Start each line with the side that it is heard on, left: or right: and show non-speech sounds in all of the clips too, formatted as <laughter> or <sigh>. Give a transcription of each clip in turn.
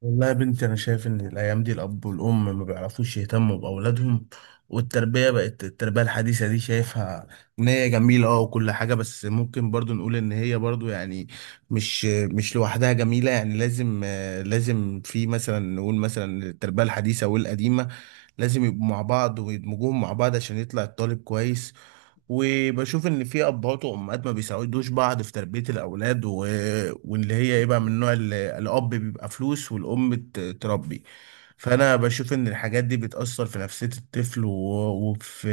right: والله يا بنتي، أنا شايف إن الأيام دي الأب والأم ما بيعرفوش يهتموا بأولادهم. والتربية بقت التربية الحديثة، دي شايفها إن هي جميلة وكل حاجة. بس ممكن برضو نقول إن هي برضو يعني مش لوحدها جميلة، يعني لازم في مثلا نقول مثلا التربية الحديثة والقديمة لازم يبقوا مع بعض ويدمجوهم مع بعض عشان يطلع الطالب كويس. وبشوف ان في ابهات وامهات ما بيساعدوش بعض في تربيه الاولاد، واللي هي يبقى من النوع اللي الاب بيبقى فلوس والام تربي. فانا بشوف ان الحاجات دي بتاثر في نفسيه الطفل، و... وفي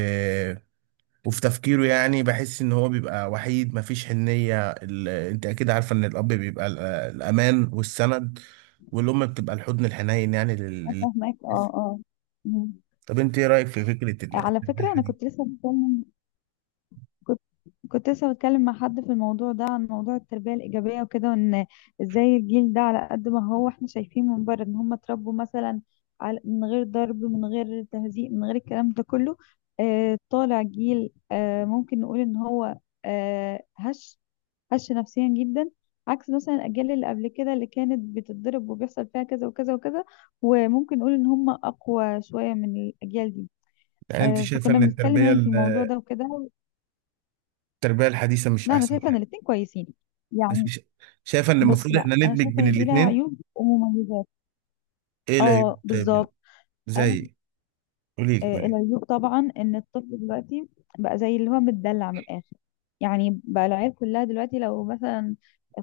right: وفي تفكيره، يعني بحس ان هو بيبقى وحيد مفيش حنيه انت اكيد عارفه ان الاب بيبقى الامان والسند، والام بتبقى الحضن الحنين يعني
left: أنا فاهماك، اه، اه. مم.
right: طب انت ايه رايك في فكره ال-
left: على
right: التربيه
left: فكرة، أنا
right: الحنيه؟
left: كنت كنت لسه بتكلم مع حد في الموضوع ده، عن موضوع التربية الإيجابية وكده، وإن إزاي الجيل ده، على قد ما هو إحنا شايفين من بره إن هم اتربوا مثلا على، من غير ضرب من غير تهزيء من غير الكلام ده كله، طالع جيل ممكن نقول إن هو آه هش هش نفسيا جدا، عكس مثلا الاجيال اللي قبل كده اللي كانت بتتضرب وبيحصل فيها كذا وكذا وكذا. وممكن نقول ان هم اقوى شويه من الاجيال دي.
right: يعني انت
left: آه،
right: شايفه
left: فكنا
right: ان
left: بنتكلم
right: التربيه
left: يعني في الموضوع ده وكده.
right: التربية الحديثة مش
left: لا، انا
right: أحسن
left: شايفه ان
right: حاجة؟
left: الاتنين كويسين،
right: بس
left: يعني.
right: مش شايفة إن
left: بص،
right: المفروض
left: لا،
right: إحنا
left: انا
right: ندمج
left: شايفه
right: بين
left: ان دي لها
right: الاتنين؟
left: عيوب ومميزات.
right: إيه العيوب
left: اه،
right: طيب
left: بالظبط. انا
right: زي قولي لي
left: آه،
right: قولي لي.
left: العيوب طبعا، ان الطفل دلوقتي بقى زي اللي هو متدلع من الاخر. يعني بقى العيال كلها دلوقتي لو مثلا،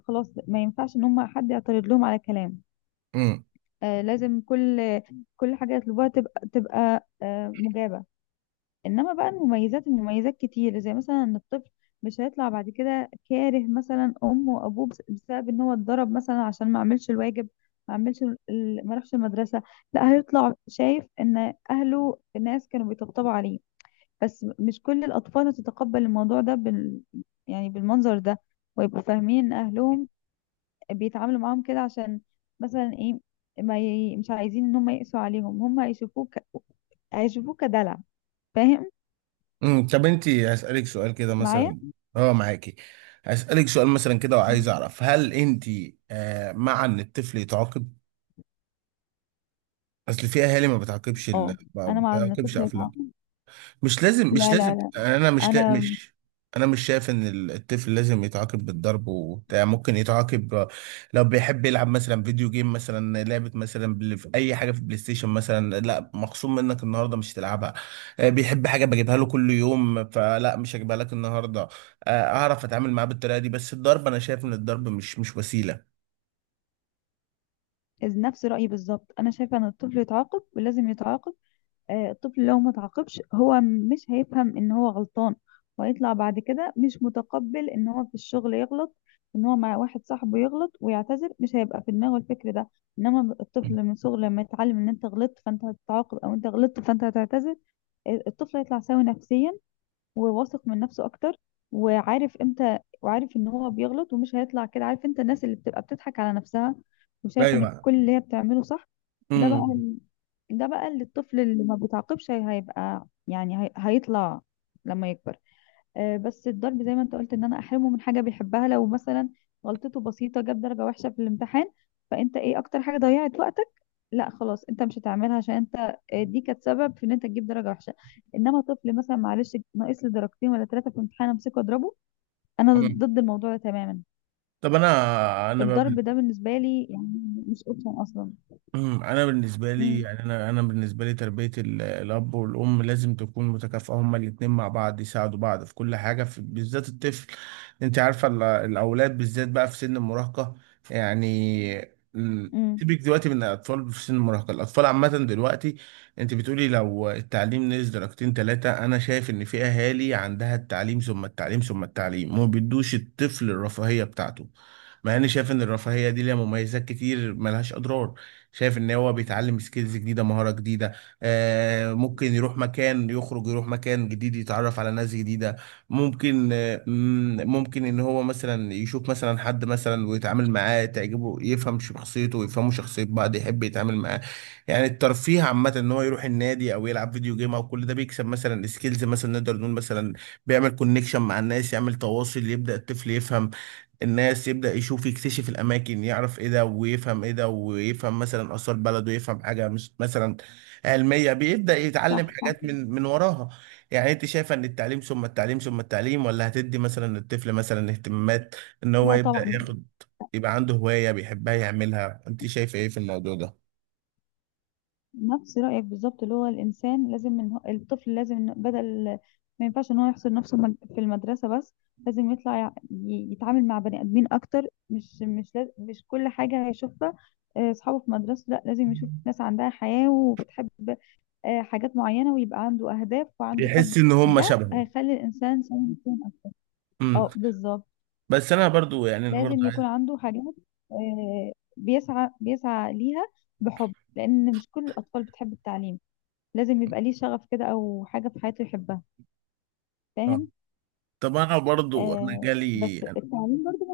left: خلاص، ما ينفعش ان هم حد يعترض لهم على كلام.
right: امم
left: آه، لازم كل حاجة يطلبوها تبقى مجابة. إنما بقى المميزات، كتير، زي مثلا إن الطفل مش هيطلع بعد كده كاره مثلا أمه وأبوه بسبب إن هو اتضرب مثلا عشان ما عملش الواجب، ما عملش ما راحش المدرسة. لا، هيطلع شايف إن أهله، الناس، كانوا بيطبطبوا عليه. بس مش كل الأطفال هتتقبل الموضوع ده يعني بالمنظر ده، ويبقوا فاهمين إن أهلهم بيتعاملوا معاهم كده عشان مثلا ايه، ما ي... مش عايزين ان هم يقسوا عليهم، هم هيشوفوك، كدلع. فاهم؟
right: طب أنت هسألك سؤال كده
left: معايا؟
right: مثلا. أه، معاكي؟ هسألك سؤال مثلا كده، وعايز أعرف هل أنت مع إن الطفل يتعاقب؟ أصل في أهالي ما بتعاقبش ال...
left: اه،
right: ما
left: انا مع ان
right: بتعاقبش
left: الطفل
right: أفلام.
left: يتعاقب.
right: مش لازم مش
left: لا، لا،
right: لازم
left: لا. انا
right: انا مش شايف ان الطفل لازم يتعاقب بالضرب وبتاع. ممكن يتعاقب لو بيحب يلعب مثلا فيديو جيم، مثلا لعبة مثلا في اي حاجة في البلاي ستيشن مثلا، لا مخصوم منك النهاردة مش تلعبها. بيحب حاجة بجيبها له كل يوم، فلا مش هجيبها لك النهاردة. آه، اعرف اتعامل معاه بالطريقة دي، بس الضرب انا شايف ان الضرب مش وسيلة.
left: نفس رايي بالظبط، انا شايفه ان الطفل يتعاقب ولازم يتعاقب. آه، الطفل لو ما تعاقبش، هو مش هيفهم ان هو غلطان، وهيطلع بعد كده مش متقبل ان هو في الشغل يغلط، ان هو مع واحد صاحبه يغلط ويعتذر. مش هيبقى في دماغه الفكر ده. انما الطفل من صغره لما يتعلم ان انت غلطت فانت هتتعاقب، او انت غلطت فانت هتعتذر، آه، الطفل هيطلع سوي نفسيا، وواثق من نفسه اكتر، وعارف امتى، وعارف ان هو بيغلط، ومش هيطلع كده عارف انت، الناس اللي بتبقى بتضحك على نفسها وشايفه ان
right: ايوه.
left: كل اللي هي بتعمله صح. ده بقى،
right: امم
left: اللي الطفل اللي ما بيتعاقبش، هيبقى، يعني، هيطلع لما يكبر. آه، بس الضرب زي ما انت قلت، ان انا احرمه من حاجه بيحبها، لو مثلا غلطته بسيطه، جاب درجه وحشه في الامتحان، فانت ايه اكتر حاجه ضيعت وقتك؟ لا، خلاص، انت مش هتعملها عشان انت، آه، دي كانت سبب في ان انت تجيب درجه وحشه. انما طفل مثلا معلش ناقص لي درجتين ولا ثلاثه في الامتحان، امسكه اضربه؟ انا
right: أمم.
left: ضد الموضوع ده تماما.
right: طب انا انا بقى.
left: الضرب ده بالنسبه لي، يعني، مش اوبشن اصلا.
right: انا بالنسبه لي
left: امم.
right: يعني انا بالنسبه لي تربيه الاب والام لازم تكون متكافئه، هما الاتنين مع بعض يساعدوا بعض في كل حاجه في بالذات الطفل. انت عارفه الاولاد بالذات بقى في سن المراهقه، يعني ال-
left: امم.
right: سيبك دلوقتي من الاطفال في سن المراهقه، الاطفال عامه دلوقتي. انت بتقولي لو التعليم نزل درجتين ثلاثه. انا شايف ان في اهالي عندها التعليم ثم التعليم ثم التعليم ما بيدوش الطفل الرفاهيه بتاعته، مع اني شايف ان الرفاهيه دي ليها مميزات كتير ملهاش اضرار. شايف ان هو بيتعلم سكيلز جديده، مهاره جديده. ممكن يروح مكان، يخرج يروح مكان جديد، يتعرف على ناس جديده. ممكن آه مم، ممكن ان هو مثلا يشوف مثلا حد مثلا ويتعامل معاه، تعجبه يفهم شخصيته ويفهموا شخصيه بعض، يحب يتعامل معاه. يعني الترفيه عامه ان هو يروح النادي او يلعب فيديو جيم، او كل ده بيكسب مثلا سكيلز، مثلا نقدر نقول مثلا بيعمل كونكشن مع الناس، يعمل تواصل، يبدا الطفل يفهم الناس، يبدأ يشوف، يكتشف الأماكن، يعرف إيه ده ويفهم إيه ده، ويفهم مثلا آثار بلده، ويفهم حاجة مش مثلا علمية، بيبدأ يتعلم
left: صح، صح.
right: حاجات من وراها. يعني أنت شايفة إن التعليم ثم التعليم ثم التعليم، ولا هتدي مثلا الطفل مثلا اهتمامات، إن هو
left: لا،
right: يبدأ
left: طبعا.
right: ياخد، يبقى عنده هواية بيحبها يعملها؟ أنت شايفة إيه في الموضوع ده؟
left: نفس رأيك بالظبط، اللي هو الإنسان لازم إن هو، الطفل لازم إن، بدل ما ينفعش إن هو يحصر نفسه في المدرسة بس، لازم يطلع يتعامل مع بني آدمين أكتر. مش كل حاجة هيشوفها آه، أصحابه في مدرسة، لا، لازم يشوف ناس عندها حياة وبتحب آه، حاجات معينة، ويبقى عنده أهداف وعنده حب.
right: يحس إن هم
left: ده
right: شبهه.
left: هيخلي الإنسان سوي، يكون
right: امم.
left: اه، بالظبط.
right: بس أنا برضو، يعني أنا برضو
left: لازم
right: عايز.
left: يكون عنده حاجات آه، بيسعى ليها بحب، لأن مش كل الأطفال بتحب التعليم. لازم يبقى ليه شغف كده، او حاجه في حياته يحبها.
right: آه.
left: فاهم؟
right: طب أنا برضو أنا
left: آه،
right: جالي،
left: بس التعليم برضو.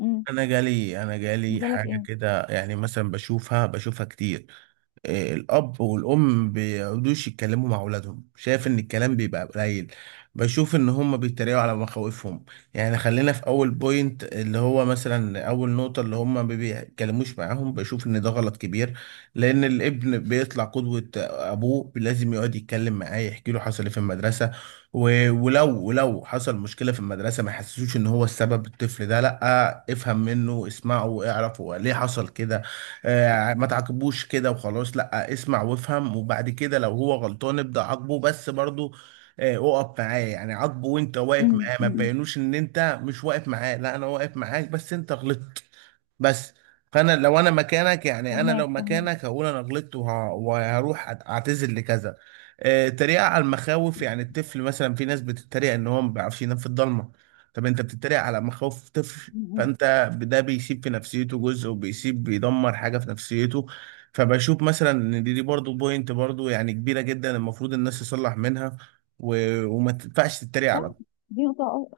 left: امم.
right: انا جالي
left: لك
right: حاجه
left: ايه؟
right: كده يعني، مثلا بشوفها كتير. الأب والأم بيقعدوش يتكلموا مع أولادهم، شايف إن الكلام بيبقى قليل. بشوف إن هما بيتريقوا على مخاوفهم. يعني خلينا في أول بوينت، اللي هو مثلا أول نقطة، اللي هما ما بيتكلموش معاهم، بشوف إن ده غلط كبير، لأن الابن بيطلع قدوة أبوه. لازم يقعد يتكلم معاه، يحكي له حصل إيه في المدرسة. ولو حصل مشكلة في المدرسة ما يحسسوش إن هو السبب، الطفل ده لأ، افهم منه، اسمعه، اعرفه ليه حصل كده. ما تعاقبوش كده وخلاص، لا اسمع وافهم، وبعد كده لو هو غلطان ابدأ عاقبه، بس برضو اقف معاه، يعني عاقبه وانت واقف
left: امم.
right: معاه، ما
left: أمم.
right: تبينوش ان انت مش واقف معاه، لا انا واقف معاك بس انت غلطت. بس فانا لو انا مكانك، يعني انا لو
left: فهماك، فهماك.
right: مكانك هقول انا غلطت وهروح اعتذر لكذا. التريقة على المخاوف، يعني الطفل مثلا في ناس بتتريق ان هو ما بيعرفش ينام في الضلمه. طب انت بتتريق على مخاوف طفل؟
left: أمم.
right: فانت ده بيسيب في نفسيته جزء، بيدمر حاجه في نفسيته. فبشوف مثلا ان دي برضو بوينت، برضو يعني كبيره جدا المفروض الناس تصلح منها، و... وما تنفعش تتريق
left: صح.
right: على.
left: دي نقطه،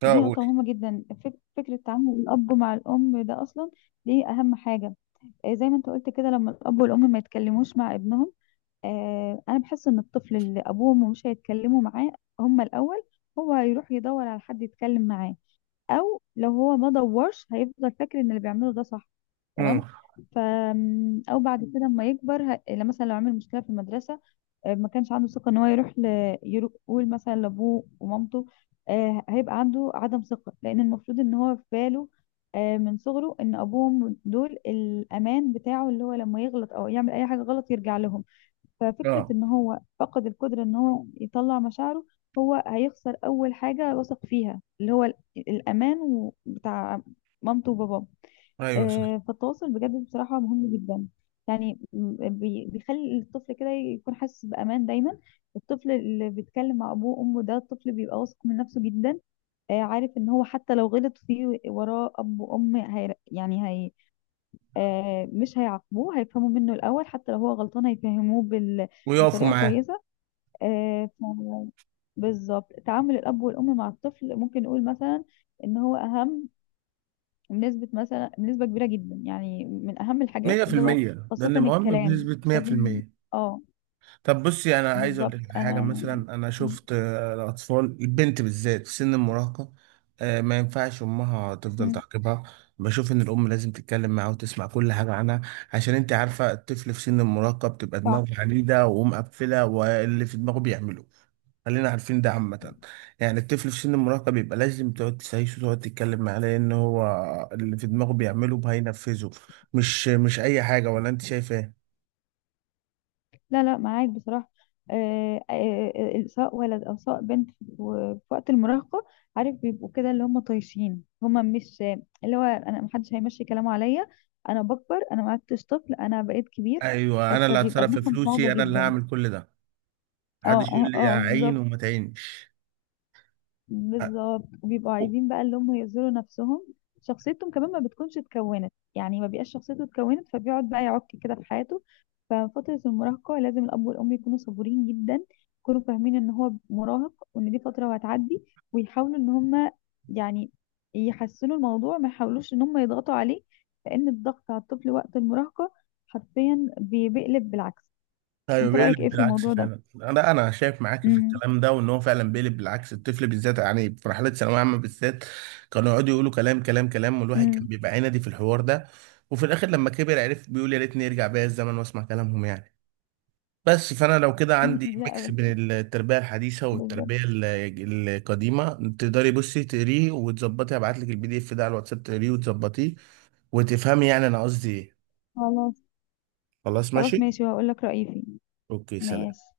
right: ده اقول.
left: مهمه جدا. فكره تعامل الاب مع الام ده اصلا دي اهم حاجه. آه، زي ما انت قلت كده، لما الاب والام ما يتكلموش مع ابنهم، آه، انا بحس ان الطفل اللي ابوه وامه مش هيتكلموا معاه، هما الاول، هو هيروح يدور على حد يتكلم معاه، او لو هو ما دورش هيفضل فاكر ان اللي بيعمله ده صح.
right: امم.
left: تمام. ف او بعد كده لما يكبر، لما مثلا لو عمل مشكله في المدرسه، آه، ما كانش عنده ثقه ان هو يروح يقول مثلا لابوه ومامته، آه، هيبقى عنده عدم ثقه، لان المفروض ان هو في باله آه، من صغره، ان ابوه وامه دول الامان بتاعه، اللي هو لما يغلط او يعمل اي حاجه غلط يرجع لهم. ففكرة
right: اه.
left: ان هو فقد القدرة ان هو يطلع مشاعره، هو هيخسر اول حاجة وثق فيها، اللي هو الامان بتاع مامته وباباه.
right: ايوه صح،
left: آه، فالتواصل بجد بصراحة مهم جدا. يعني بيخلي الطفل كده يكون حاسس بأمان دايما. الطفل اللي بيتكلم مع أبوه وأمه ده الطفل بيبقى واثق من نفسه جدا، آه، عارف إن هو حتى لو غلط فيه وراه أب وأم، هي يعني هي، آه، مش هيعاقبوه، هيفهموا منه الأول، حتى لو هو غلطان هيفهموه
right: ويقفوا
left: بطريقة
right: معاه.
left: كويسة. آه، بالظبط تعامل الأب والأم مع الطفل، ممكن نقول مثلا إن هو أهم بنسبة مثلا، بنسبة كبيرة جدا، يعني من أهم الحاجات
right: مية في
left: اللي هو،
right: المية ده
left: خاصة
right: اللي مهم
left: الكلام.
right: بنسبة
left: مش
right: مية في
left: لازم.
right: المية
left: اه،
right: طب بصي انا عايز اقول
left: بالظبط.
right: لك حاجه
left: أنا
right: مثلا. انا
left: م-
right: شفت الاطفال، البنت بالذات في سن المراهقه، ما ينفعش امها تفضل
left: م-
right: تعاقبها. بشوف ان الام لازم تتكلم معاها وتسمع كل حاجه عنها، عشان انت عارفه الطفل في سن المراهقه بتبقى
left: صح.
right: دماغه عنيده ومقفله، واللي في دماغه بيعمله. خلينا عارفين ده عامة. يعني الطفل في سن المراهقة بيبقى لازم تقعد تسايسه وتقعد تتكلم معاه، لأن هو اللي في دماغه بيعمله هينفذه، مش أي حاجة. ولا أنت شايفة؟
left: لا، لا، معاك بصراحة. آه، آه، آه، آه، سواء ولد أو سواء بنت، في وقت المراهقة، عارف بيبقوا كده، اللي هم طايشين، هم مش، اللي هو أنا محدش هيمشي كلامه عليا، أنا بكبر، أنا ما عدتش طفل أنا بقيت كبير.
right: ايوه،
left: آه،
right: انا اللي
left: فبيبقى
right: هتصرف في
left: دماغهم صعبة
right: فلوسي، انا اللي
left: جدا.
right: هعمل كل ده،
left: اه،
right: محدش
left: اه،
right: يقول لي
left: اه،
right: اعين
left: بالظبط.
right: وما تعينش. أ-
left: بالظبط. وبيبقوا عايزين بقى اللي هم يظهروا نفسهم، شخصيتهم كمان ما بتكونش اتكونت، يعني ما بيبقاش شخصيته اتكونت، فبيقعد بقى يعك كده في حياته. ففترة المراهقة لازم الأب والأم يكونوا صبورين جدا، يكونوا فاهمين إن هو مراهق، وإن دي فترة وهتعدي، ويحاولوا إن هم، يعني، يحسنوا الموضوع، ما يحاولوش إن هم يضغطوا عليه، لأن الضغط على الطفل وقت المراهقة حرفيا بيقلب بالعكس.
right: ايوه
left: أنت رأيك
right: بيقلب
left: إيه في
right: بالعكس
left: الموضوع ده؟
right: فعلا. انا شايف معاك في
left: امم.
right: الكلام ده، وان هو فعلا بيقلب بالعكس الطفل بالذات، يعني في مرحله ثانويه عامه بالذات، كانوا يقعدوا يقولوا كلام كلام كلام، والواحد كان
left: امم.
right: بيبقى عندي في الحوار ده. وفي الاخر لما كبر عرف، بيقول يا ريتني يرجع بيا الزمن واسمع كلامهم، يعني. بس فانا لو كده
left: <laughs>
right: عندي ميكس
left: لا،
right: بين التربيه الحديثه
left: بالظبط.
right: والتربيه القديمه. تقدري بصي تقريه وتظبطي، هبعت لك PDF ده على الواتساب، تقريه وتظبطيه وتفهمي يعني انا قصدي ايه.
left: خلاص.
right: خلاص
left: خلاص،
right: ماشي.
left: ماشي، وهقول لك رأيي فيه.
right: اوكي، سلام.
left: ماشي.